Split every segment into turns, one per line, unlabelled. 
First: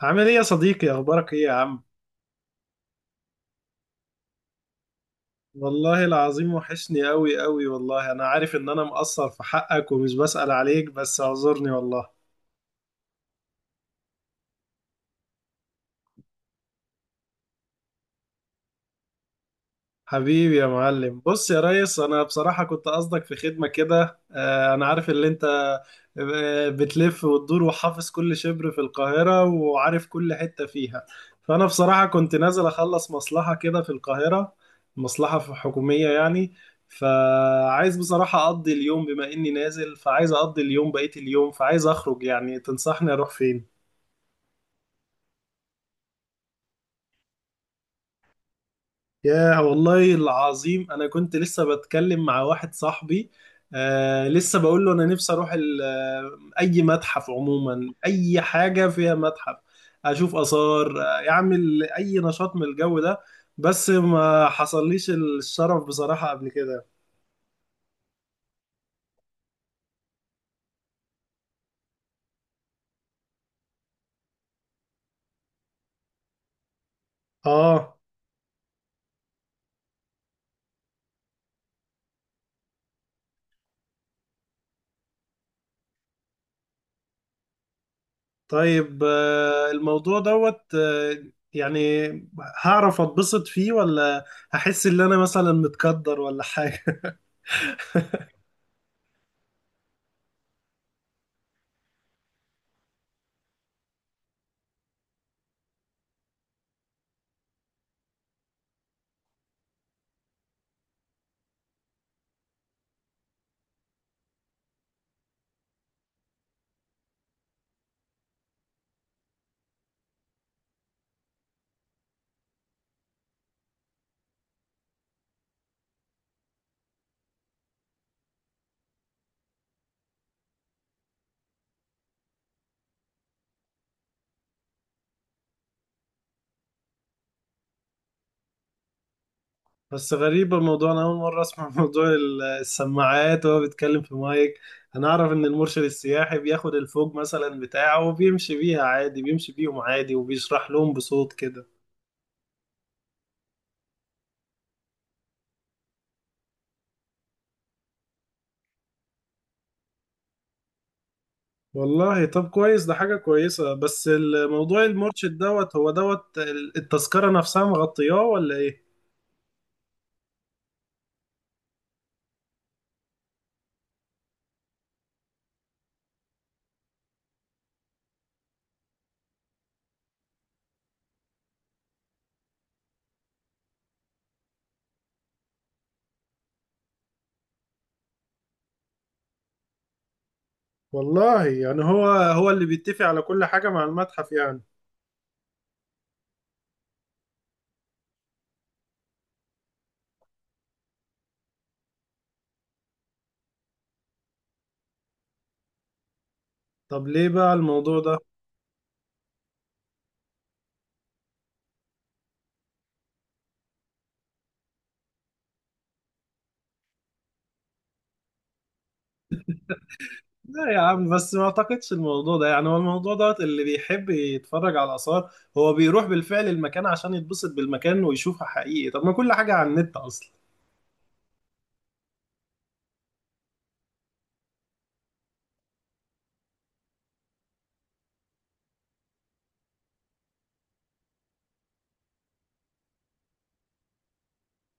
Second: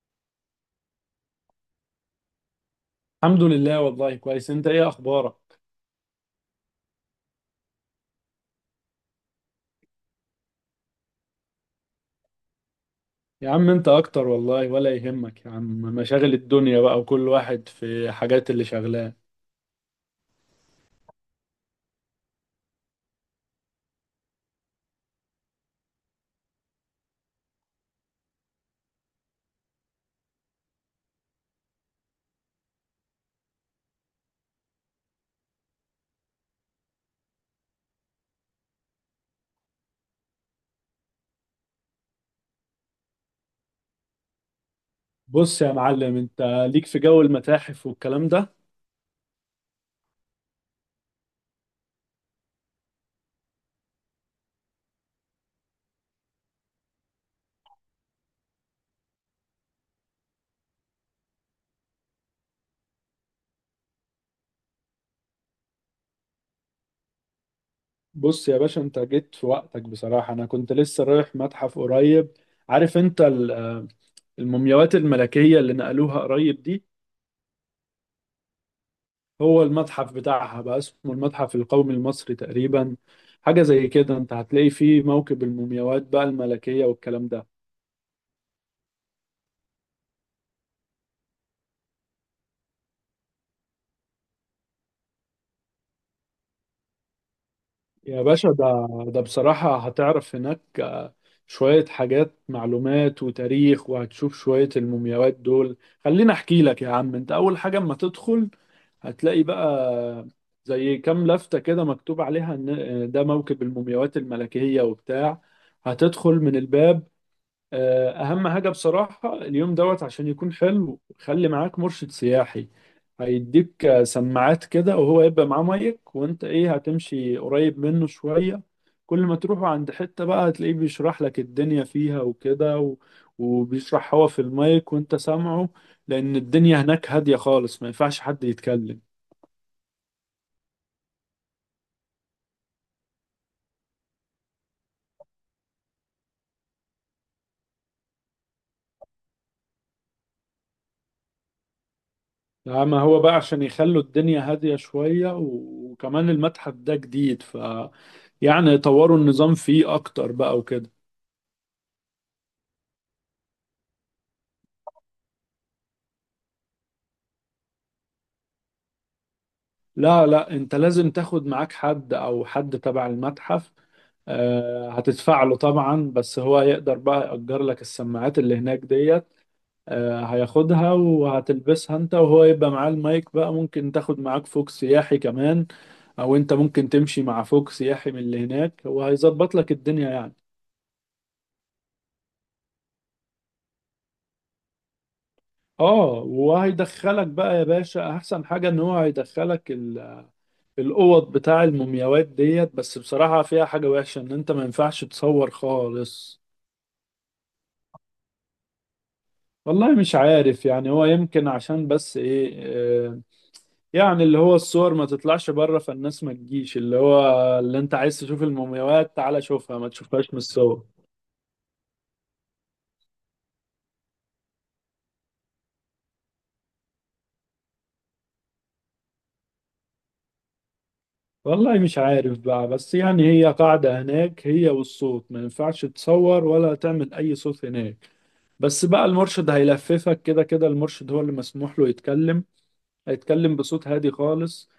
عامل ايه يا صديقي؟ اخبارك ايه يا عم؟
الحمد لله. والله كويس. انت ايه اخبارك؟
والله العظيم وحشني قوي قوي والله. انا عارف ان انا مقصر في حقك ومش بسأل عليك، بس اعذرني والله.
يا عم انت اكتر والله، ولا يهمك يا عم. مشاغل الدنيا بقى، وكل واحد في حاجات اللي شغلاه.
حبيبي يا معلم. بص يا ريس، انا بصراحة كنت قصدك في خدمة كده. انا عارف اللي انت بتلف وتدور وحافظ كل شبر في القاهرة وعارف كل حتة فيها. فانا بصراحة كنت نازل اخلص مصلحة كده في القاهرة. مصلحة حكومية يعني. فعايز بصراحة اقضي اليوم، بما اني نازل، فعايز اقضي اليوم بقية اليوم، فعايز اخرج. يعني تنصحني اروح فين؟
بص يا معلم، انت ليك في جو المتاحف والكلام ده.
يا والله العظيم انا كنت لسه بتكلم مع واحد صاحبي. آه، لسه بقول له انا نفسي اروح اي متحف عموما، اي حاجه فيها متحف اشوف اثار. يعمل اي نشاط من الجو ده، بس ما حصليش الشرف بصراحه قبل كده.
بص يا باشا، انت جيت في وقتك بصراحة. انا كنت لسه رايح متحف قريب. عارف انت المومياوات الملكية اللي نقلوها قريب دي.
اه.
هو المتحف بتاعها بقى اسمه المتحف القومي المصري تقريبا. حاجة زي كده، انت هتلاقي فيه موكب المومياوات بقى الملكية والكلام ده.
طيب، الموضوع دوت، يعني هعرف اتبسط فيه ولا هحس ان انا مثلا متقدر ولا حاجه؟
يا باشا ده بصراحة هتعرف هناك شوية حاجات، معلومات وتاريخ، وهتشوف شوية المومياوات دول. خليني أحكي لك يا عم. أنت أول حاجة أما تدخل هتلاقي بقى زي كام لفتة كده مكتوب عليها إن ده موكب المومياوات الملكية وبتاع. هتدخل من الباب. اهم حاجه بصراحه اليوم دوت عشان يكون حلو، خلي معاك مرشد سياحي. هيديك سماعات كده، وهو يبقى معاه مايك، وانت ايه هتمشي قريب منه شويه. كل ما تروحوا عند حته بقى هتلاقيه بيشرح لك الدنيا فيها وكده وبيشرح هو في المايك وانت سامعه. لان الدنيا هناك هاديه خالص، ما ينفعش حد يتكلم.
بس غريبة الموضوع، أنا أول مرة أسمع موضوع السماعات وهو بيتكلم في مايك. أنا أعرف إن المرشد السياحي بياخد الفوج مثلا بتاعه، وبيمشي بيها عادي بيمشي بيهم عادي وبيشرح لهم بصوت كده.
اما هو بقى عشان يخلوا الدنيا هاديه شويه وكمان المتحف ده جديد يعني يطوروا النظام فيه اكتر بقى وكده.
والله طب كويس، ده حاجة كويسة. بس الموضوع المرشد دوت، هو دوت التذكرة نفسها مغطياه ولا إيه؟
لا لا، انت لازم تاخد معاك حد او حد تبع المتحف. هتدفع له طبعا، بس هو يقدر بقى يأجر لك السماعات اللي هناك ديت. هياخدها وهتلبسها انت، وهو يبقى معاه المايك بقى. ممكن تاخد معاك فوق سياحي كمان، او انت ممكن تمشي مع فوق سياحي من اللي هناك، وهيظبط لك الدنيا يعني.
والله يعني، هو اللي بيتفق على كل حاجة مع المتحف يعني.
اه وهيدخلك بقى يا باشا، احسن حاجة ان هو هيدخلك الاوض بتاع المومياوات ديت. بس بصراحة فيها حاجة وحشة، ان انت ما ينفعش تصور خالص.
طب ليه بقى الموضوع ده؟
والله مش عارف، يعني هو يمكن عشان بس ايه، آه، يعني اللي هو الصور ما تطلعش بره فالناس ما تجيش. اللي هو اللي انت عايز تشوف المومياوات تعالى شوفها، ما تشوفهاش من
لا يا
الصور.
عم، بس ما اعتقدش الموضوع ده. يعني هو الموضوع دوت، اللي بيحب يتفرج على آثار هو بيروح بالفعل المكان عشان يتبسط بالمكان ويشوفها حقيقي. طب ما كل حاجة على النت أصلا.
والله مش عارف بقى، بس يعني هي قاعدة هناك هي، والصوت ما ينفعش تصور ولا تعمل أي صوت هناك. بس بقى المرشد هيلففك كده كده، المرشد هو اللي مسموح له يتكلم. هيتكلم بصوت هادي خالص.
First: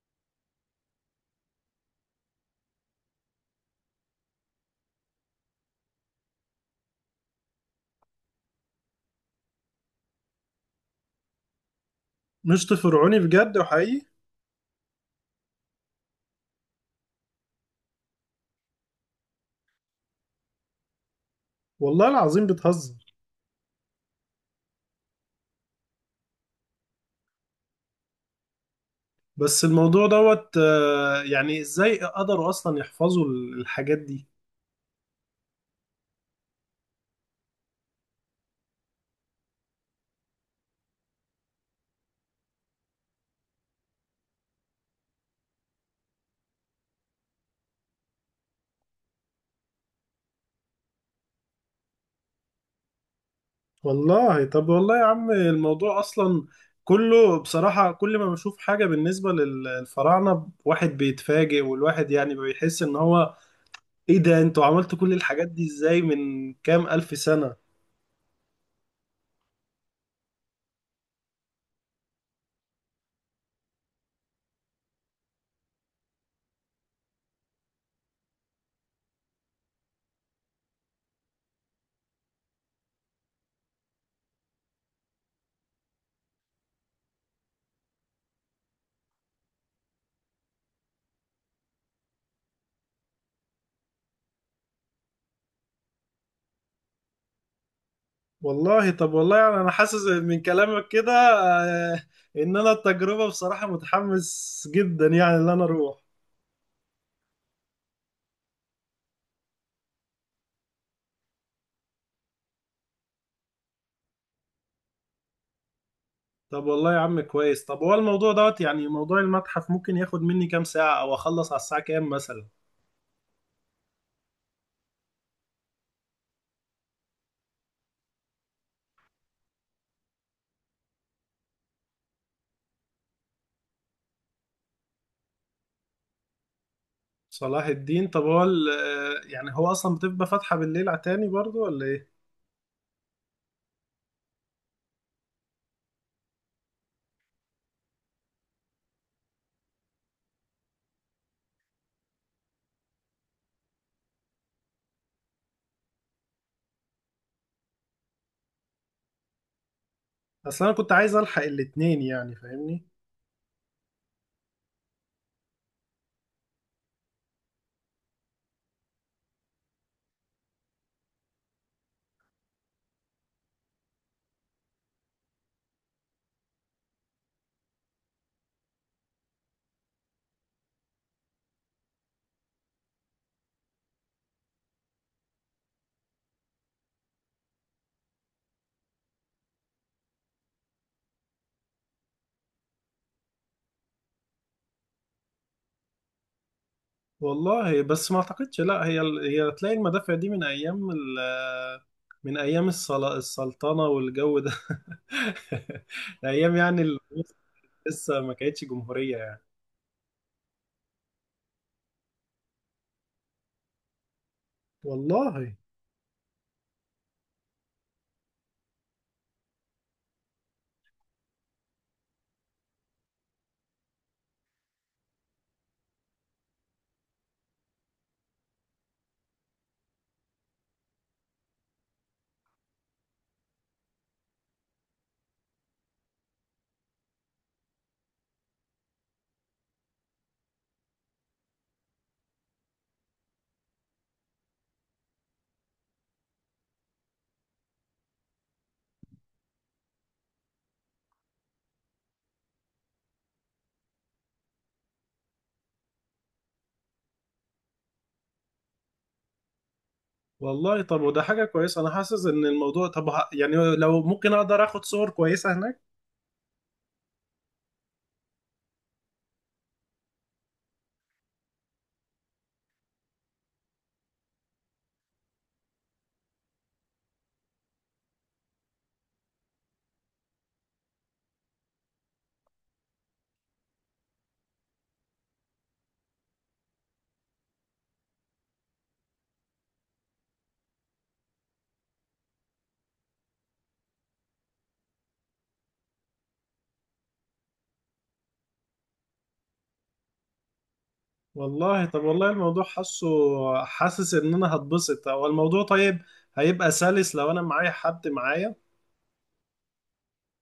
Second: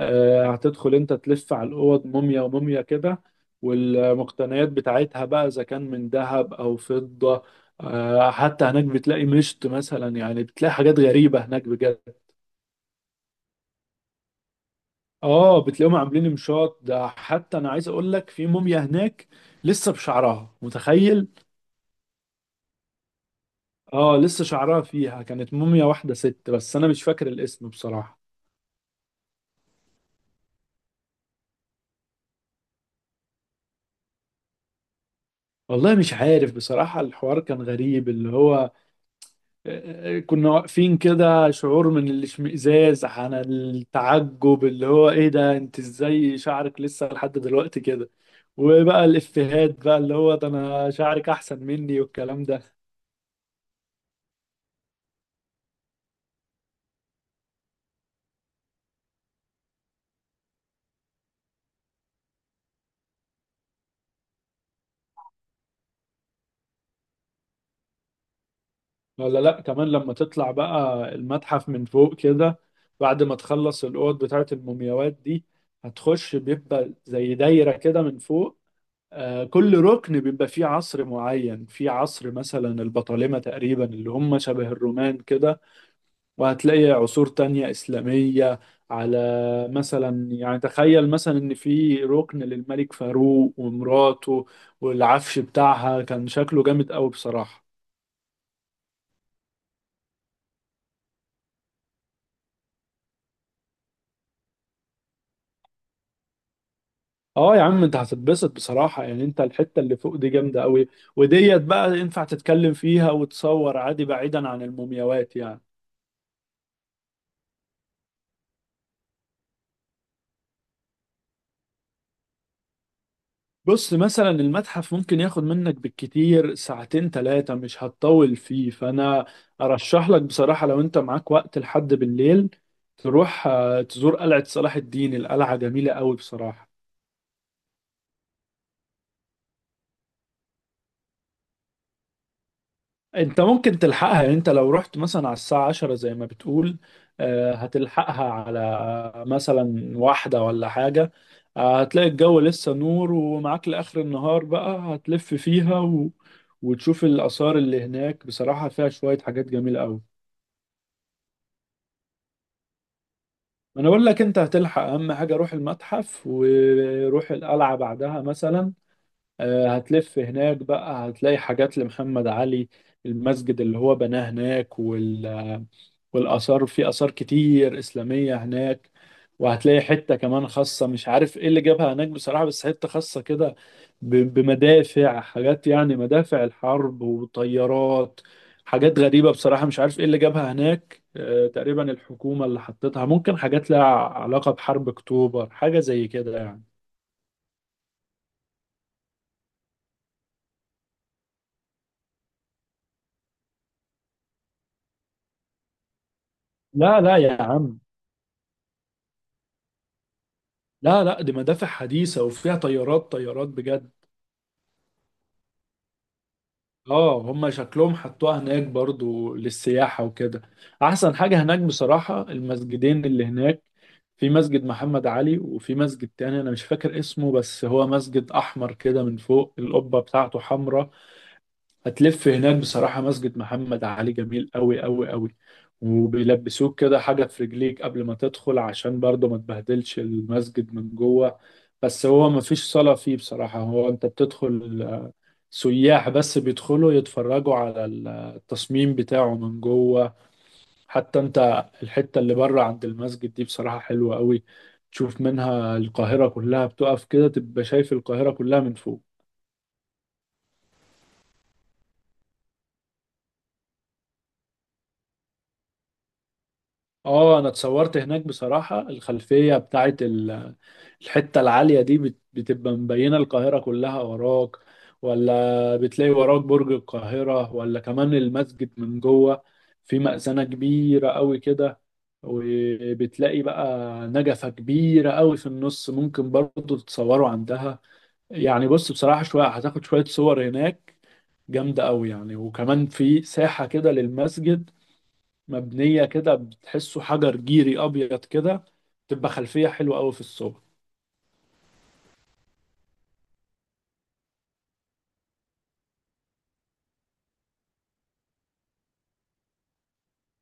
هتدخل انت تلف على الاوض، موميا وموميا كده، والمقتنيات بتاعتها بقى اذا كان من ذهب او فضة. حتى هناك بتلاقي مشط مثلا، يعني بتلاقي حاجات غريبة هناك بجد.
مش فرعوني بجد وحقيقي؟
اه بتلاقيهم عاملين مشاط ده. حتى انا عايز اقول لك، في موميا هناك لسه بشعرها، متخيل!
والله العظيم بتهزر!
اه لسه شعرها فيها. كانت موميا واحدة ست، بس انا مش فاكر الاسم بصراحة.
بس الموضوع دوت، يعني ازاي قدروا أصلا يحفظوا الحاجات دي؟
والله مش عارف بصراحة. الحوار كان غريب اللي هو، كنا واقفين كده، شعور من الاشمئزاز عن التعجب اللي هو ايه ده، انت ازاي شعرك لسه لحد دلوقتي كده؟ وبقى الافيهات بقى اللي هو ده انا شعرك احسن مني والكلام ده.
والله طب، والله يا عم الموضوع أصلا كله بصراحة، كل ما بشوف حاجة بالنسبة للفراعنة واحد بيتفاجئ. والواحد يعني بيحس إن هو ايه ده، انتوا عملتوا كل الحاجات دي ازاي من كام الف سنة؟
ولا لا، كمان لما تطلع بقى المتحف من فوق كده، بعد ما تخلص الاوض بتاعت المومياوات دي، هتخش بيبقى زي دايرة كده من فوق. كل ركن بيبقى فيه عصر معين. في عصر مثلا البطالمة تقريبا، اللي هم شبه الرومان كده، وهتلاقي عصور تانية إسلامية. على، مثلا يعني تخيل مثلا إن في ركن للملك فاروق ومراته، والعفش بتاعها كان شكله جامد قوي بصراحة.
والله طب، والله يعني انا حاسس من كلامك كده، آه، ان انا التجربة بصراحة متحمس جدا يعني ان انا اروح.
اه يا عم، انت هتتبسط بصراحة. يعني انت الحتة اللي فوق دي جامدة قوي، وديت بقى ينفع تتكلم فيها وتصور عادي، بعيدا عن المومياوات يعني.
طب والله يا عم كويس. طب هو الموضوع دوت، يعني موضوع المتحف ممكن ياخد مني كام ساعة، او اخلص على الساعة كام مثلا؟
بص مثلا، المتحف ممكن ياخد منك بالكتير ساعتين ثلاثة، مش هتطول فيه. فأنا أرشح لك بصراحة لو أنت معاك وقت لحد بالليل، تروح تزور قلعة صلاح الدين. القلعة جميلة قوي بصراحة.
صلاح الدين، طب هو يعني هو اصلا بتبقى فاتحة بالليل على تاني برضو ولا ايه؟
انت ممكن تلحقها. يعني انت لو رحت مثلا على الساعة 10 زي ما بتقول، هتلحقها على مثلا 1 ولا حاجة. هتلاقي الجو لسه نور، ومعاك لآخر النهار بقى هتلف فيها وتشوف الآثار اللي هناك. بصراحة فيها شوية حاجات جميلة أوي.
اصلا انا كنت عايز الحق الاتنين يعني، فاهمني؟
أنا بقول لك أنت هتلحق. أهم حاجة روح المتحف وروح القلعة بعدها مثلا. هتلف هناك بقى، هتلاقي حاجات لمحمد علي، المسجد اللي هو بناه هناك والآثار في آثار كتير إسلامية هناك. وهتلاقي حتة كمان خاصة، مش عارف إيه اللي جابها هناك بصراحة، بس حتة خاصة كده بمدافع، حاجات يعني مدافع الحرب وطيارات. حاجات غريبة بصراحة، مش عارف إيه اللي جابها هناك. تقريبا الحكومة اللي حطتها، ممكن حاجات لها علاقة بحرب أكتوبر، حاجة زي كده يعني.
والله بس ما اعتقدش، لا، هي تلاقي المدافع دي من ايام السلطنه والجو ده ايام يعني
لا لا يا عم،
لسه ما كانتش جمهوريه يعني.
لا لا، دي مدافع حديثة وفيها طيارات، طيارات بجد.
والله.
اه هم شكلهم حطوها هناك برضو للسياحة وكده. احسن حاجة هناك بصراحة المسجدين اللي هناك. في مسجد محمد علي، وفي مسجد تاني انا مش فاكر اسمه، بس هو مسجد احمر كده، من فوق القبة بتاعته حمراء. هتلف هناك بصراحة، مسجد محمد علي جميل قوي قوي قوي. وبيلبسوك كده حاجة في رجليك قبل ما تدخل، عشان برضه ما تبهدلش المسجد من جوه. بس هو ما فيش صلاة فيه بصراحة. هو انت بتدخل سياح بس، بيدخلوا يتفرجوا على التصميم بتاعه من جوه. حتى انت الحتة اللي بره عند المسجد دي بصراحة حلوة قوي. تشوف منها القاهرة كلها، بتقف كده تبقى شايف القاهرة كلها من فوق.
والله طب، وده حاجه كويسه. انا حاسس ان الموضوع طب يعني لو ممكن اقدر اخد صور كويسه هناك؟
اه انا اتصورت هناك بصراحة. الخلفية بتاعت الحتة العالية دي بتبقى مبينة القاهرة كلها وراك، ولا بتلاقي وراك برج القاهرة، ولا كمان المسجد من جوه في مأذنة كبيرة قوي كده. وبتلاقي بقى نجفة كبيرة قوي في النص، ممكن برضو تتصوروا عندها يعني. بص بصراحة، شوية هتاخد شوية صور هناك جامدة قوي يعني. وكمان في ساحة كده للمسجد، مبنية كده بتحسه حجر جيري أبيض كده، تبقى خلفية حلوة أوي في الصور.
والله طب، والله الموضوع حاسس ان انا هتبسط. هو الموضوع طيب هيبقى سلس لو انا معايا حد معايا.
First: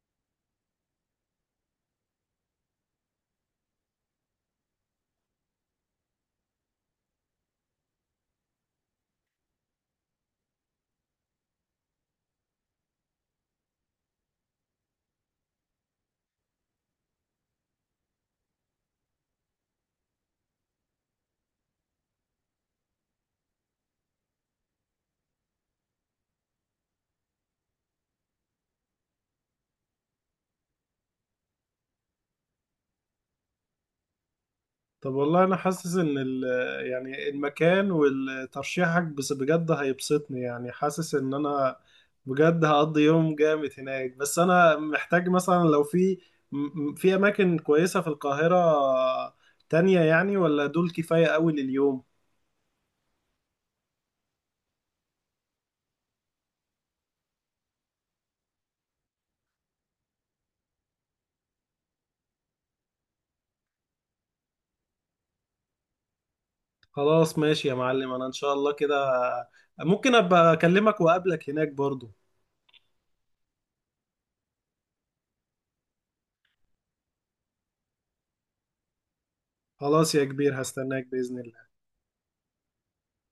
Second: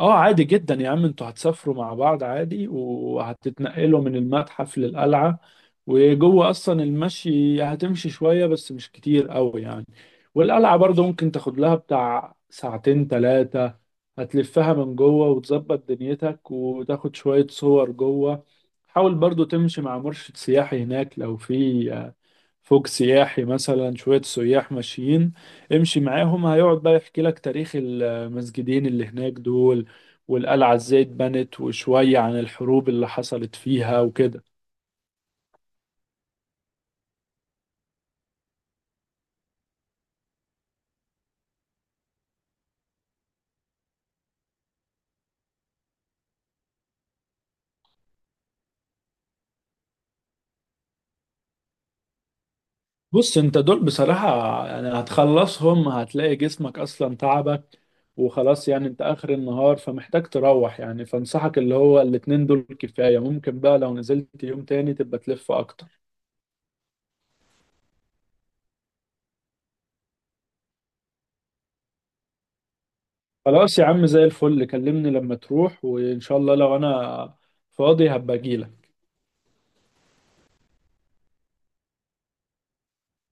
اه عادي جدا يا عم، انتوا هتسافروا مع بعض عادي، وهتتنقلوا من المتحف للقلعة. وجوه أصلا المشي هتمشي شوية بس، مش كتير أوي يعني. والقلعة برضه ممكن تاخد لها بتاع ساعتين تلاتة. هتلفها من جوه وتظبط دنيتك وتاخد شوية صور جوه. حاول برضه تمشي مع مرشد سياحي هناك، لو في فوق سياحي مثلا، شوية سياح ماشيين امشي معاهم. هيقعد بقى يحكي لك تاريخ المسجدين اللي هناك دول، والقلعة ازاي اتبنت، وشوية عن الحروب اللي حصلت فيها وكده.
طب والله انا حاسس ان يعني المكان والترشيحك بس بجد هيبسطني. يعني حاسس ان انا بجد هقضي يوم جامد هناك. بس انا محتاج مثلا، لو في في اماكن كويسة في القاهرة تانية يعني، ولا دول كفاية قوي لليوم؟
بص انت دول بصراحة يعني هتخلصهم هتلاقي جسمك اصلا تعبك، وخلاص يعني. انت اخر النهار فمحتاج تروح يعني. فانصحك اللي هو الاتنين دول كفاية، ممكن بقى لو نزلت يوم تاني تبقى تلف اكتر.
خلاص ماشي يا معلم، انا ان شاء الله كده ممكن ابقى اكلمك واقابلك هناك برضو.
خلاص يا عم، زي الفل. كلمني لما تروح، وإن شاء الله لو أنا فاضي هبقى أجيلك.
خلاص يا كبير، هستناك بإذن الله.